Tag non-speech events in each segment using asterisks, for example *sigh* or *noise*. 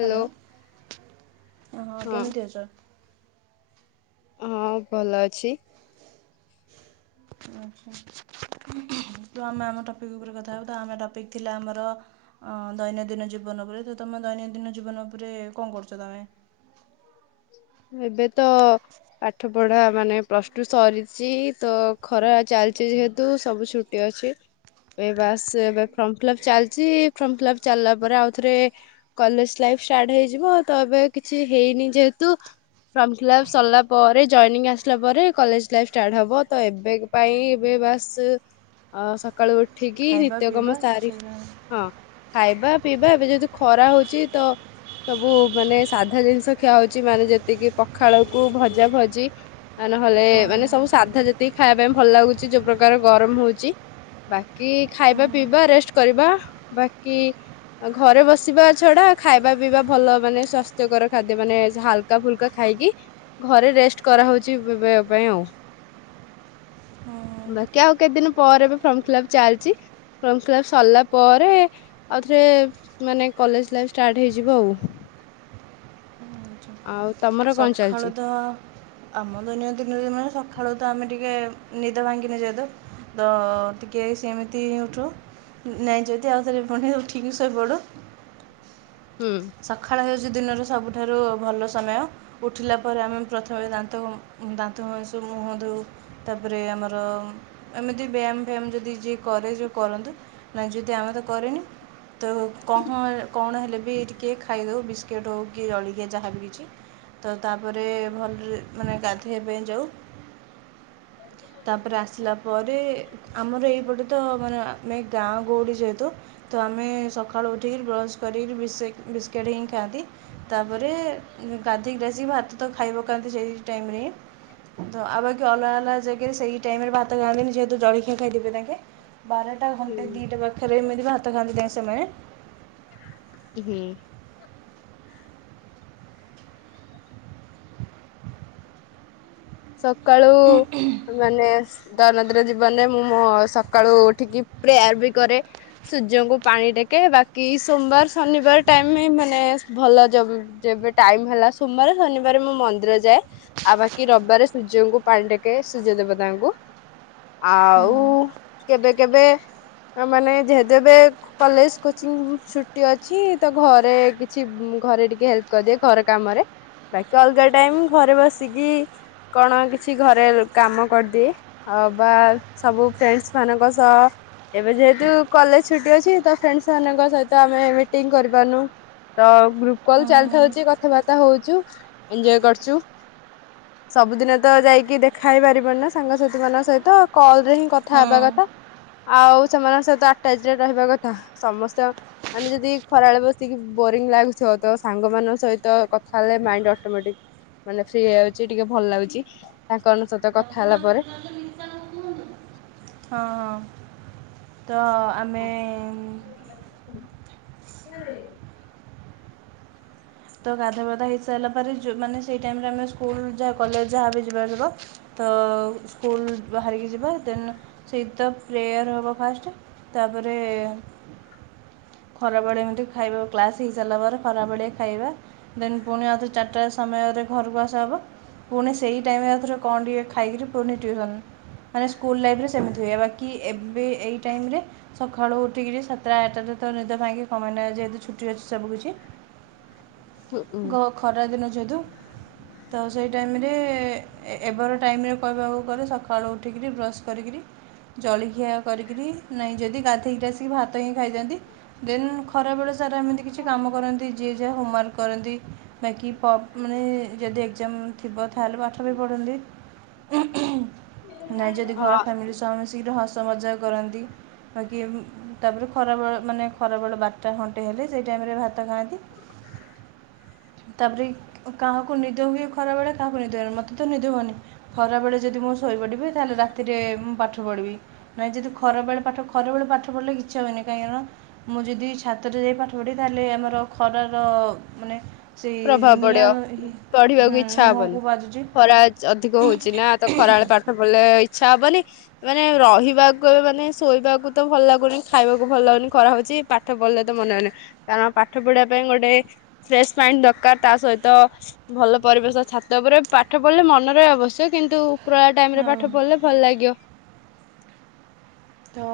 Hello ହଁ କେମିତି ଅଛ? ହଁ ଭଲ ଅଛି। ଆଚ୍ଛା ତ ଆମେ ଆମ ଟପିକ ଉପରେ କଥା ହବା ତ, ଆମ ଟପିକ୍ ଥିଲା ଆମର ଅଁ ଦୈନନ୍ଦିନ ଜୀବନ ଉପରେ, ତ ତମେ ଦୈନନ୍ଦିନ ଜୀବନ ଉପରେ କଣ କରୁଛ ତମେ? ଏବେ ତ ପାଠ ପଢା ମାନେ ପ୍ଲସ ଟୁ ସରିଛି, ତ ଖରା ଚାଲିଛି ଯେହେତୁ ସବୁ ଛୁଟି ଅଛି, ଏ ବାସ ଏବେ ଫର୍ମ ଫିଲପ୍ ଚାଲିଛି ଫର୍ମ ଫିଲପ୍ ଚାଲିଲା ପରେ ଆଉଥରେ କଲେଜ ଲାଇଫ ଷ୍ଟାର୍ଟ ହେଇଯିବ, ତ ଏବେ କିଛି ହେଇନି ଯେ ହେତୁ ଫର୍ମ ଫିଲପ୍ ସରିଲା ପରେ ଜଏନିଂ ଆସିଲା ପରେ କଲେଜ ଲାଇଫ ଷ୍ଟାର୍ଟ ହବ, ତ ଏବେ ପାଇଁ ଏବେ ବାସ୍ ସକାଳୁ ଉ ଠିକି ଖାଇବା ନିତ୍ୟକର୍ମ ପିଇବା ସାରି, ସେ ହଁ ଖାଇବା ପିଇବା ଏବେ ଯେହେତୁ ଖରା ହଉଛି ତ ସବୁ ମାନେ ସାଧା ଜିନିଷ ଖିଆ ହଉଛି ଉଛି ମାନେ ଯେତିକି ପଖାଳକୁ ଭଜା ଭଜି ଆ ନହେଲେ ମାନେ ସବୁ ସାଧା ଯେତେ ଖାଇବା ପାଇଁ ଭଲ ଲାଗୁଛି ଯୋଉ ପ୍ରକାର ଗରମ ହଉଛି ବାକି ହଁ ଖାଇବା ପିଇବା ରେଷ୍ଟ କରିବା ବାକି ଘରେ ବସିବା ଛଡା ଖାଇବା ପିଇବା ଭଲ ମାନେ ସ୍ଵାସ୍ଥ୍ୟକର ଖାଦ୍ୟ ମାନେ ହାଲକା ଫୁଲକା ଖାଇକି ଘରେ ରେଷ୍ଟ କରାହୋଉଚି ବେ ବେ ପାଇଁ ଆଉ। ହଁ ବାକି ଆଉ କେତେ ଦିନ ପରେ ଫ୍ରମ୍ ଫିଲପ୍ ଚାଲିଚି ଫ୍ରମ୍ ଫିଲପ୍ ସରିଲା ପରେ ଆଉ ଥରେ ମାନେ କଲେଜ୍ ଲାଇଫ୍ ଷ୍ଟାଟ୍ ହେଇଯିବ ଆଉ। ଆଉ ତମର କଣ ଚାଲିଛି? ସଖାଳୁ ତ ଆମ ଦୈନ ଦିନରେ ମାନେ ସଖାଳୁ ତ ଆମେ ଟିକେ ନିଦ ଭାଙ୍ଗିନେ ଯେହେତୁ ତ ଟିକେ ସେମିତି ଉଠୁଁ ନାଇଁ ଯଦି ଆଉ ଥରେ ପୁଣି ଉଠିକି ଶୋଇପଡ଼ୁ। ହୁଁ ସଖାଳ ହେଇ ଯ ଦିନରୁ ସବୁଠାରୁ ଭଲ ସମୟ ଉଠିଲା ପରେ ଆମେ ପ୍ରଥମେ ଦାନ୍ତ ଦାନ୍ତ ଘଷୁ ମୁହଁ ଧୋଉ ତାପରେ ଆମର ଏମିତି ବ୍ୟାୟାମ ଫ୍ୟାୟାମ ଯଦି ଯିଏ କରେ ଯୋଉ କରନ୍ତୁ ନାହିଁ ଯଦି ଆମେ ତ କରେନି ତ କହଁ କଣ ହେଲେ ବିି ଟିକେ କେକ୍ ଖାଇଦେଉ ବିସ୍କିଟ୍ ହଉ କି ଜଳିଖିଆ ଯାହାବି କିଛି ତ ତାପରେ ଭଲରେ ମାନେ ଗାଧେଇବା ପାଇଁ ଯାଉ। ତାପରେ ଆସିଲା ପରେ ଆମର ଏଇ ପଟେ ତ ମାନେ ଆମେ ଗାଁ ଗଉଡୀ ଯେହେତୁ ତ ଆମେ ସକାଳୁ ଉଠିକିରି ବ୍ରସ କରି ବିଶୋଇ ବିସ୍କିଟ୍ ହିଁ ଖାଆନ୍ତି ତାପରେ ଗାଧେଇ କି ଆସିକି ଭାତ ତ ଖାଇ ପକାନ୍ତି ସେଇ ଟାଇମରେ ହିଁ ତ ଆଉ ବାକି ଅଲଗା ଅଲଗା ସେଇ ଟାଇମରେ ଭାତ ଖାଆନ୍ତିନି ଯେହେତୁ ଜଳିଖିଆ ଖାଇଥିବେ ତାଙ୍କେ। ବାରଟା ଘଣ୍ଟେ ଦିଇଟା ପାଖରେ ଏମିତି ଭାତ ଖାଆନ୍ତି ତାଙ୍କେ ସେମାନେ। ହୁଁ। ସକାଳୁ ମାନେ ଦୈନନ୍ଦିନ ଜୀବନରେ ମୁଁ ମୋ ସକାଳୁ ଉଠିକି ପ୍ରେୟାର ବି କରେ, ସୂର୍ଯ୍ୟଙ୍କୁ ପାଣି ଟେକେ, ବାକି ସୋମବାର, ଶନିବାର ଟାଇମି ମାନେ ଭଲ ଯୋ ଯେବେ ଟାଇମ ହେଲା ସୋମବାରେ, ଶନିବାରେ ମୁଁ ମନ୍ଦିର ଯାଏ। ଆଉ ବାକି ରବିବାରେ ସୂର୍ଯ୍ୟଙ୍କୁ ପାଣି ଟେକେ ସୂର୍ଯ୍ୟ ଦେବତାଙ୍କୁ। ହଁ ଆଉ କେବେ କେବେ ଆ ମାନେ ଯେହେତୁ ଏବେ କଲେଜ କୋଚିଂ ଛୁଟି ଅଛି ତ ଘରେ କିଛି ଉଁ ଘରେ ଟିକେ ହେଲ୍ପ କରିଦିଏ ଘର କାମରେ, ବାକି ଅଲଗା ଟାଇମ ଘରେ ବସିକି କଣ କିଛି ଘରେ କାମ କରିଦିଏ, ଅ ବା ସବୁ ଫ୍ରେଣ୍ଡସ ମାନଙ୍କ ସହ ଏବେ ଯେହେତୁ କଲେଜ ଛୁଟି ଅଛି ତ ଫ୍ରେଣ୍ଡସ ମାନଙ୍କ ସହିତ ଆମେ ମିଟିଂ କରିପାରୁନୁ ତ ଗ୍ରୁପ କଲ ହଁ ଚାଲିଥାଉଚି କଥାବାର୍ତ୍ତା ହଉଚୁ ଏଞ୍ଜୟ କରଚୁ। ସବୁଦିନ ତ ଯାଇକି ଦେଖା ହେଇ ପାରିବନି ନା ସାଙ୍ଗସାଥି ମାନଙ୍କ ସହିତ, କଲ୍ ରେ ହିଁ କଥା ହଁ ହେବା ହଁ କଥା। ଆଉ ସେମାନଙ୍କ ସହିତ ଆଟାଚରେ ରହିବା କଥା, ସମସ୍ତେ ଅ ମାନେ ଯଦି ଖରାବେଳେ ବସିକି ବୋରିଙ୍ଗ ଲାଗୁଥିବ ତ ସାଙ୍ଗମାନଙ୍କ ସହିତ କଥା ହେଲେ ମାଇଣ୍ଡ ଅଟୋମେଟିକ ମାନେ ଫ୍ରି ହେଇ ଯାଉଚି। ଟିକେ ଭଲ ଲାଗୁଚି ତାଙ୍କ ମାନ ସହିତ କ *unintelligible* ହଁ। ତ ଆମେ ଉଁ ନାଇଁରେ ତ ଗାଧାବାଧା ହେଇସାଇଲା ପରେ ଯୋଉ ମାନେ ସେଇ ଟାଇମରେ ଆମେ ସ୍କୁଲ ଯାହା କଲେଜ ଯାହା ବି ଯିବା ଯିବ ତ ସ୍କୁଲ ବାହାରିକି ଯିବା ଦେନ୍ ସେଇ ତ ପ୍ରେୟର ହବ ଫାଷ୍ଟେ ତାପରେ ଖରା ବେଳେ ଏମିତି ଖାଇବାକୁ କ୍ଲାସ ହେଇ ସାରିଲା ପରେ ଖରା ବେଳେ ଖାଇବା ଦେନ ପୁଣି ଆଉଥରେ ଚାରିଟା ସମୟରେ ଘରୁକୁ ଆସିବାବୁ ପୁଣି ସେଇ ଟାଇମରେ ଆଉ ଥରେ କଣ ଟିକେ ଖାଇକିରି ପୁଣି ଟିଉସନ୍ ମାନେ ସ୍କୁଲ ଲାଇଫରେ ସେମିତି ହୁଏ ବାକ ଏବେ ଏଇ ଟାଇମରେ ସଖାଳୁ ଉଠିକିରି ସାତଟା ଆଟାଟା ତ ନିଦ ଭାଙ୍ଗେ କାଇଁ ନାଁ ଯେହେତୁ ଛୁଟି ଅଛି ସବୁ କିିଛି ଗ ଖରା ଦିନ ଯେହେତୁ ତ ସେଇ ଟାଇମରେ ଏ ଏବେର ଟାଇମରେ କହିବାକୁ ଗଲେ ସଖାଳୁ ଉଠିକିରି ବ୍ରସ୍ କରିକରି ଜଳିଖିଆ କରିକିରି ନାଇଁ ଯଦି ଗାଧେଇକିରି ଆସିକିରି ଭାତ ହିଁ ଖାଇଦିଅନ୍ତି। ଦେନ୍ ଖରା ବଳେ ସାରା ଏମିତି କିଛି କାମ କରନ୍ତି ଯିଏ ଯାହା ହୋମୱାର୍କ କରନ୍ତି ବାକି ପ ମାନେ ଯଦି ଏକ୍ଜାମ ଥିବ ତାହେଲେ ପାଠ ବି ପଢ଼ନ୍ତି‌ ନାଇଁ ଯଦି ଘର ହଁ ଫ୍ୟାମିଲି ସହ ମିଶିକିରି ହସ ମଜାକ୍ କରନ୍ତି ବାକି ତାପରେ ଖରା ବଳେ ମାନେ ଖରା ବେଳ ବାରଟା ଘଣ୍ଟେ ହେଲେ ସେଇ ଟାଇମରେ ଭାତ ଖାଆନ୍ତି। ତାପରେ କାହାକୁ ନିଦ ହୁଏ ଖରା ବେଳେ କାହାକୁ ନିଦ ହୁଏନି। ମତେ ତ ନିଦ ହୁଏନି। ଖରାବେେଳେ ଯଦି ମୁଁ ଶୋଇପଡ଼ିବି ତାହେଲେ ରାତିରେ ମୁଁ ପାଠ ପାଠ ପଢ଼ିବି ନାଇଁ ଯଦି ଖରା ବେଳେ ପାଠ ଖରାବେଳେ ପାଠ ପଢ଼ିଲେ ଇଚ୍ଛା ହଏନି କାହିଁକି ନାଁ ମୁଁ ଯଦି ଛାତରେ ଯାଇ ପାଠପଢ଼ିଵି ତାହେଲେ ଆମର ଖରାର ମାନେ ସେଇ ପ୍ରଭାବ ନିଆଁ ପଡିବ ପଢିବାକୁ ଇଚ୍ଛା ହବନି ମୁହଁକୁ ବାଜୁଛି ଖରା ଅଧିକ ହଉଛି ନା ତ ଖରାବେେଳେ ପାଠ ପଢିଲେ ଛା ହବନି ମାନେ ରହିବାକୁ ଏବେ ମାନେ ଶୋଇବାକୁ ତ ଭଲ ଲାଗୁନି, ଖାଇବାକୁ ଭଲ ଲାଗୁନି, ଖରା ହଉଛି ପାଠ ପଢିଲେ ତ ମନେ ହଉନି କାରଣ ପାଠ ପଢିବା ପାଇଁ ଗୋଟେ ଫ୍ରେସ୍ ପାଇଁ ଦରକାର ତା ସହିତ ଭଲ ପରିବେଶ ଛାତ ଉପରେ ପାଠ ପଢିଲେ ମନରେ ଆବଶ୍ୟକ କିନ୍ତୁ ପ୍ରଳା ଟାଇମ୍ ରେ ହଁ ପାଠ ପଢିଲେ ଭଲ ଲାଗିବ। ତ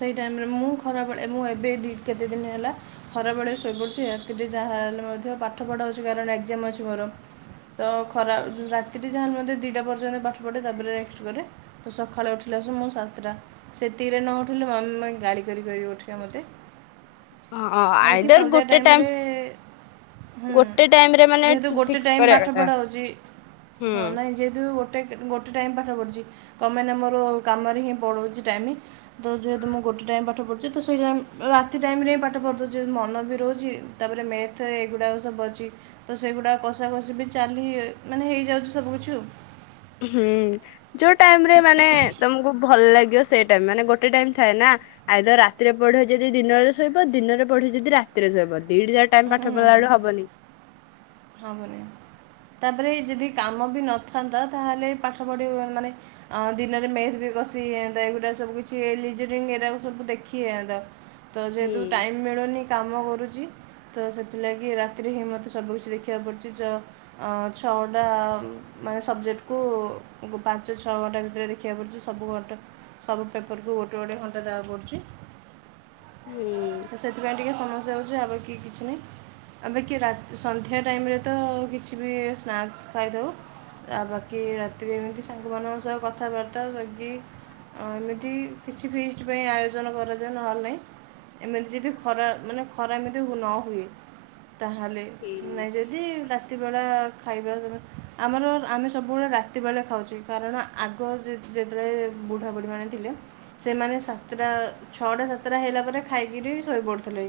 ସେଇ ଟାଇମ୍ ରେ ମୁଁ ଖରାବେଳେ ମୁଁ ଏବେ କେତେ ଦିନ ହେଲା ଖରାବେଳେ ଶୋଇପଡ଼ୁଛି। ରାତିରେ ଯାହାହେଲେ ମଧ୍ୟ ପାଠ ପଢ଼ା ହେଉଛିକାରଣ ଏକ୍ଜାମ୍ ଅଛି ମୋର। ତ ଖରା ରାତିରେ ଯାହାହେଲେ ମଧ୍ୟ ଦିଇଟା ପର୍ଯ୍ୟନ୍ତ ପାଠ ପଢ଼େ ତାପରେ ରେଷ୍ଟ୍ କରେ। ତ ସକାଳେ ଉଠିଲା ଆସୁ ମୁଁ ସାତଟା ସେତିକିରେ ନ ଉଠିଲେ ମାମା ଗାଳି କରି କରି ଉ ଉଠେଇବେ ମୋତେ। ହଁ ଆଉ ବାକି ଆଇଦର ସନ୍ଧ୍ୟା ଗୋଟେ ଟାଇମ୍ ଟାଇମ ରେ ଏ-ଏ ହୁମ୍ ଗୋଟେ ଟାଇମ ରେ ମାନେ ଯେହେତୁ ଗୋଟେ ଫିକ୍ସ ଟାଇମ୍ କରିବା କଥା ପାଠପଢା ହେଉଛି। ହୁଁ। ହଁ ନାଇଁ ଯେହେତୁ ଗୋଟେ ଗୋଟେ ଟାଇମ୍ ପାଠ ପଢୁଛି। କମମାନେ ମୋର କାମରେ ହିଁ ପଳଉଛି ଟାଇମ୍ ତ ଯେହେତୁ ମୁଁ ଗୋଟେ ଟାଇମ୍ ପାଠ ପଢୁଛି ତ ଶୋଇଯା। ରାତି ଟାଇମ୍ ରେ ହିଁ ପାଠ ପଢ଼ୁଦଉଛିି ମନ ବି ରହୁଛି। ତାପରେ ମେଥ୍ ଏଗୁଡ଼ାକ ସବୁ ଅଛି ତ ସେଗୁଡ଼ାକ କଷାକଷି ବି ଚାଲି ଏ ମାନେ ହେଇଯାଉଛି ସବୁ କିଛି ଆଉ। ହୁଁ ଯୋଉ ଟାଇମ୍ ରେ ମାନେ ତମକୁ ଭଲ ଲାଗିବ। ସେଇ ଟାଇମ୍ ମାନେ ଗୋଟେ ଟାଇମ୍ ଥାଏ ନା। ଆଇଦର ରାତିରେ ପଢେ ଯେ ଯଦି ଦିନରେ ଶୋଇବ ଦିନରେ ପଢେ ଯଦି ରାତିରେ ଶୋଇବ। ଦିଡି ଯାକ ଟାଇମ୍ ପାଠ ପଢିଲା ବେଳୁ ହବନି। ହବନି ତାପରେ ଯଦି କାମ ବି ନଥାନ୍ତା ତାହେଲେ ପାଠ ପଢ଼ି ହୁ ମାନେ ଅ ଦିନରେ ମେଥ୍ ବି କଷିଯାନ୍ତା ଏଗୁଡ଼ା ସବୁ କିଛି ଲିଜରିଙ୍ଗ୍ ଏରା ସବୁ ଦେଖି ହେଇଯାନ୍ତା। ତ ହୁଁ ଯେହେତୁ ଟାଇମ୍ ମିଳୁନି କାମ କରୁଛି। ତ ସେଥିଲାଗି ରାତିରେ ହିଁ ମତେ ସବୁକିଛି ଦେଖି ଦେଖିବାକୁ ପଡ଼ୁଛି ଚ ଅ ଛଅଘଣ୍ଟା ଆ ମାନେ ସବଜେକ୍ଟକୁ ଉ ପାଞ୍ଚ ଛଅ ଘଣ୍ଟା ଭିତରେ ଦେଖିବାକୁ ପଡ଼ୁଛି। ସବୁ ଘଟା ସବୁ ପେପରକୁ ଗୋଟେ ଗୋଟେ ଘଣ୍ଟା ଦେବାକୁ ପଡ଼ୁଛି। ହୁଁ ତ ସେଥିପାଇଁ ଟିକେ ସମସ୍ତେ ଯାଉଛି ଆଉ ବାକି କିଛି ନାହିଁ। ଆବେକି ରାତ୍ ସନ୍ଧ୍ୟା ଟାଇମ୍ ରେ ତ କିଛି ବି ସ୍ନାକ୍ସ୍ ଖାଇଥାଉ। ଆଉ ବାକି ରାତିରେ ଏମିତି ସାଙ୍ଗମାନଙ୍କ ସହ କଥାବାର୍ତ୍ତା ବାକି ଏମିତି କିଛି ଫିଷ୍ଟ୍ ପାଇଁ ଆୟୋଜନ କରାଯାଏ। ନହେଲେ ନାହିଁ ଏମିତି ଯଦି ଖରା ମାନେ ଖରା ଏମିତି ନ ହୁଏ। ତାହେଲେ ହୁଁ ନାଇ ଯଦି ଡା ରାତି ବେଳା ଖାଇବା ସ। ଆମର ଆମେ ସବୁବେଳେ ରାତି ବେଳେ ଖାଉଛେ କାରଣ ଆଗ ଯେ ଯେତେବେଳେ ବୁଢ଼ାବୁଢ଼ୀମାନେେ ଥିଲେ ସେମାନେ ସାତଟା ଛଅଟା ସାତଟା ହେଲା ପରେ ଖାଇକିରି ଶୋଇ ପଡୁଥିଲେ।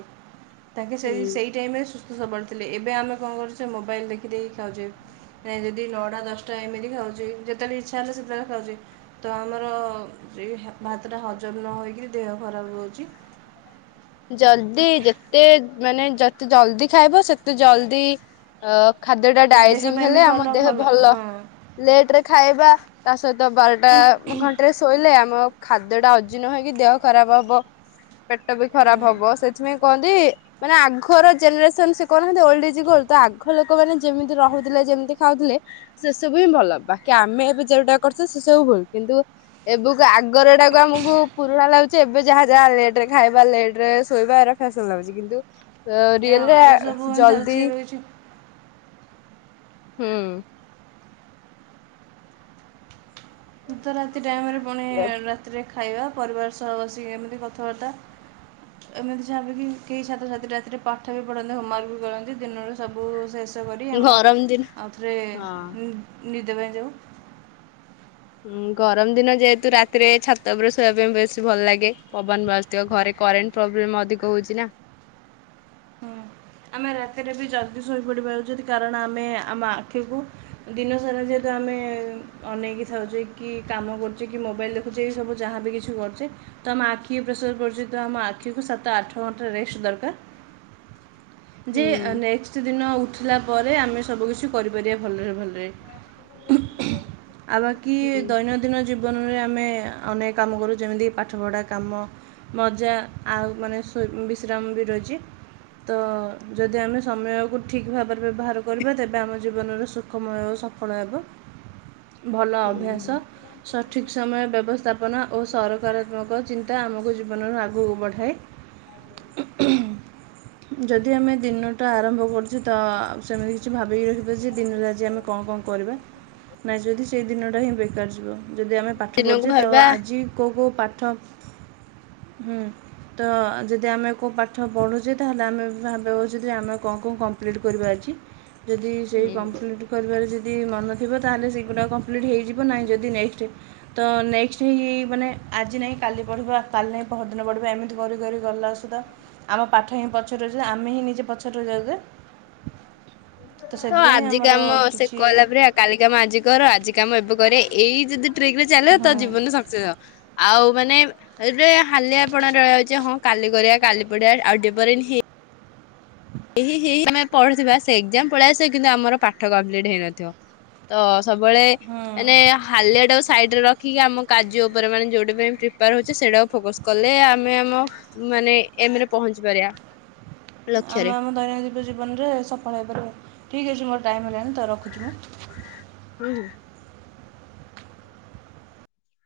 ତାଙ୍କେ ସେ ହୁଁ ସେଇ ଟାଇମ୍ ରେ ସ୍ ସବଳ ଥିଲେ, ଏବେ ଆମେ କଣ କରୁଛେ ମୋବାଇଲ୍ ଦେଖି ଦେଇକି ଖାଉଛେ, ଯଦି ନଅଟା ଦଶଟା ଏମିତି ଖାଉଛେ, ଯେତେବେଳେ ଇଚ୍ଛା ହେଲେ ସେତେବେଳେ ଖାଉଛେ, ତ ଆମର ସେ ହା ଭାତଟା ହଜମ୍ ନ ହୋଇକିରି ଦେହ ଖରାପ ହଉଛି। ଜଲଦି ଯେତେ ମାନେ ଯେତେ ଜଲଦି ଖାଇବ ସେତେ ଜଲଦି ଅ ଖାଦ୍ୟ ଟା ଦେହ ଡାଇଜିଂ ପାଇଁ ବି ହେଲେ ଆମ ଭଲ ଦେହ ଭଲ, ହଁ ଲେଟରେ ଖାଇବା ତା ସହିତ ବାରଟା ଘଣ୍ଟେରେ ଶୋଇଲେ ଆମ ଖାଦ୍ୟଟା ଅଜିର୍ଣ୍ଣ ହେଇକି ଦେହ ଖରାପ ହବ, ପେଟ ଖରାପ ହବ ସେଥିପାଇଁ କୁହନ୍ତି ମାନେ ଆଘର ଜେନେରେସନ୍ ସେ କହୁନାହାନ୍ତି ଓଲ୍ଡ ଇଜ୍ ଗୋଲ୍ଡ ତ ଆଘ ଲୋକମାନେ ଯେମିତି ରହୁଥିଲେ ଯେମିତି ଖାଉଥିଲେ ସେ ସବୁ ହିଁ ଭଲ ବାକି ଆମେ ଏବେ ଯୋଉଟା କରୁଛେ ସେ ସବୁ ଭୁଲ୍। କିନ୍ତୁ ଏବେକୁ ଆଗର ଏଟାକୁ ଆମକୁ ପୁରୁଣା ଲାଗୁଚି ଏବେ ଯାହା ଯାହା ଲେଟ୍ ରେ ଖାଇବା କିବା ଲେଟ୍ ରେ ଶୋଇବା ଆର ଫ୍ୟାସନ୍ ଲାଗୁଛି କିନ୍ତୁ ସରିଗଲେ ଆ ଏଇସବୁ ଚାଲିଛି ଜଲଦି ଏବେ କିଛି ହୁଁ। ତ ରାତି ଟାଇମରେ ପୁଣି ରାତିରେ ଖାଇବା ପରିବାର ସହ ବସିକି ଏମିତି କଥାବାର୍ତ୍ତା ଏମିତି ଯାହାଲେ ବି କେହି ଛାତ୍ରଛାତ୍ରୀ ରାତିରେ ପାଠ ବି ପଢ଼ନ୍ତି ହୋମୱାର୍କ ବି କରନ୍ତି ଦିନରେ ସବୁ ଶେଷ ତ କରି ଆମ ଗରମ ଦିନ ଆଉ ଥରେ ଉଁ ନିଦେ ପାଇଁ ଯାଉ ହୁଁ ଗରମ ଦିନ ଯେହେତୁ ରାତିରେ ଛାତ ଉପରେ ଶୋଇବା ପାଇଁ ବେଶୀ ଭଲ ଲାଗେ ପବନ ବାଜିଥିବ ଘରେ କରେଣ୍ଟ ପ୍ରୋବ୍ଲେମ ଅଧିକ ହଉଛି ନା। ହୁଁ ଆମେ ରାତିରେ ବି ଜଲ୍ଦି ସୋଇପଡ଼ିବା ଉଚିତ କାରଣ ଆମେ ଆମ ଆଖିକୁ ଦିନ ସାରା ଯେହେତୁ ଆମେ ଅନେଇକି ଥାଉଚେ କି କାମ କରୁଚେ କି ମୋବାଇଲ ଦେଖୁଚେ ସବୁ ଯାହାବି କିଛି କରୁଚେ ତ ଆମେ ଆଖି କୁ ପ୍ରେସର ପଡ଼ୁଛି ତ ଆମ ଆଖିକୁ ସାତ ଆଠ ଘଣ୍ଟା ରେଷ୍ଟ ଦରକାର। ଯେ ହୁଁ ନେକ୍ସଟ ଦିନ ଉଠିଲା ପରେ ଆମେ ସବୁ କିିଛି କରିପାରିବା ଭଲରେ ଭଲ ରେ ଆଉ ବାକି ହୁଁ ଦୈନନ୍ଦିନ ଜିବ ଜୀବନରେ ଆମେ ଅନେକ କାମ କରୁ ଯେମିତିକ ପାଠପଢ଼ା କାମ ମଜା ଆଉ ମାନେ ସୋ ବିଶ୍ରାମ ବି ରହିଚି ତ ଆମେ ସମୟକୁ ଠିକ୍ ଭାବରେ ବ୍ୟବହାର କରିବା ତେବେ ଆମ ଜୀବନରେ ସୁଖମୟ ଓ ସଫଳ ହେବ। ଭଲ ଅଭ୍ୟାସ ହୁଁ ସଠିକ ସମୟ ବ୍ୟବସ୍ଥାପନା ଓ ସକାରାତ୍ମକ ଚିତା- ଟା ଆମକୁ ଜୀବନରୁ ଆଗକୁ ବଢ଼ାଏ। ହ ଯଦି ତି ଆମେ ଦିନଟା ଆରମ୍ଭ କରୁ ତ ସେମିତି କିଛି ଭାବିକି ରଖିବ ଯେ ଦିନ ଆଜି ଆମେ କଣ କଣ କରିବା ନାଇଁ ଯଦି ଦିନଟା ହିଁ ବେକାର ଯିବ ଯଦି ଆମେ ପାଠ ଦିନକୁ ପଢ଼ୁଛେ ତ ଭାବିବା ଆଜି କୋଉ କୋଉ ପାଠ ହୁଁ ତ ଯଦି ଆମେ କୋଉ ପାଠ ପଢୁଚେ ତାହେଲେ ଆମେ- ଭାବିବା ଉଚିତ ଆମେ କଣ କଣ କମ୍ପ୍ଲିଟ୍ କରିବା ଆଜି ଯଦି ସେଇ ହୁଁ କମ୍ପ୍ଲିଟ୍ କରିବାରେ ଯଦି- ଯଦି ମନଥିବ ତାହେଲେ ସେ- ପୁରା କମ୍ପ୍ଲିଟ୍ ହେଇଯିବ ନାହିଁ ଯଦି ନେକ୍ସଟ୍ ତ ନେକ୍ସଟ ହେଇ ମାନେ ଆଜି ନାଇଁ କାଲି ପଢିବା କାଲି ନାଇଁ ପର ଦିନ ପଢିବା ଏମିତି କରି ଗ ସୁଧା ଆମ ପାଠ ହିଁ ପଛକୁ ଆମେ ହିଁ ନି ତ ସେଥିପାଇଁ ଆଜି ଆମର କାମ ସେ କିଛି କଲା ପରେ କାଲି କାମ ଆଜି କର ଆଜି କାମ ଏବେ କରିବାରେ ଏଇ ଯଦି ଟ୍ରିକ ରେ ଚାଲିବ ତ ହଁ ଜୀବନରେ ସକ୍ସେସ୍ ଆଉ ମାନେ ଏ ହାଲି ଆପଣ ରହୀଯାଉଛି ହଁ କାଲି କରିବା କାଲି ପଡିଆ ଆଉ ଟିକେ ପରେ ଆମେ ପଢୁଥିବା ସେ ଏକଜାମ ପଳେଇ ଆସିବ କିନ୍ତୁ ଆମର ପାଠ କମ୍ପ୍ଲିଟ ହେଇନଥିବ ତ ସବୁବେଳେ ହଁ ମାନେ ହାଲିଆ ଟା ସାଇଡରେ ରଖ ଠିକ ଆମ କାର୍ଯ୍ୟ ଉପରେ ମାନେ ଯୋଉଟା ପାଇଁ ପ୍ରିପେୟାର ହଉଛେ ସେଇଟାକୁ ଫୋକସ କଲେ ଆମେ ଆମ ମାନେ ଏମରେ ପହଞ୍ଚି ପାରିବା। ଆମେ ଲକ୍ଷ୍ୟରେ ଆମ ଦୈନନ୍ଦିନ ଜୀବନରେ ସଫଳ ହେଇପାରିବା ଠିକ ଅଛି ମୋର ଟାଇମ୍ ହେଲାଣି ତ ରଖୁଛି ମୁଁ। ହୁଁ।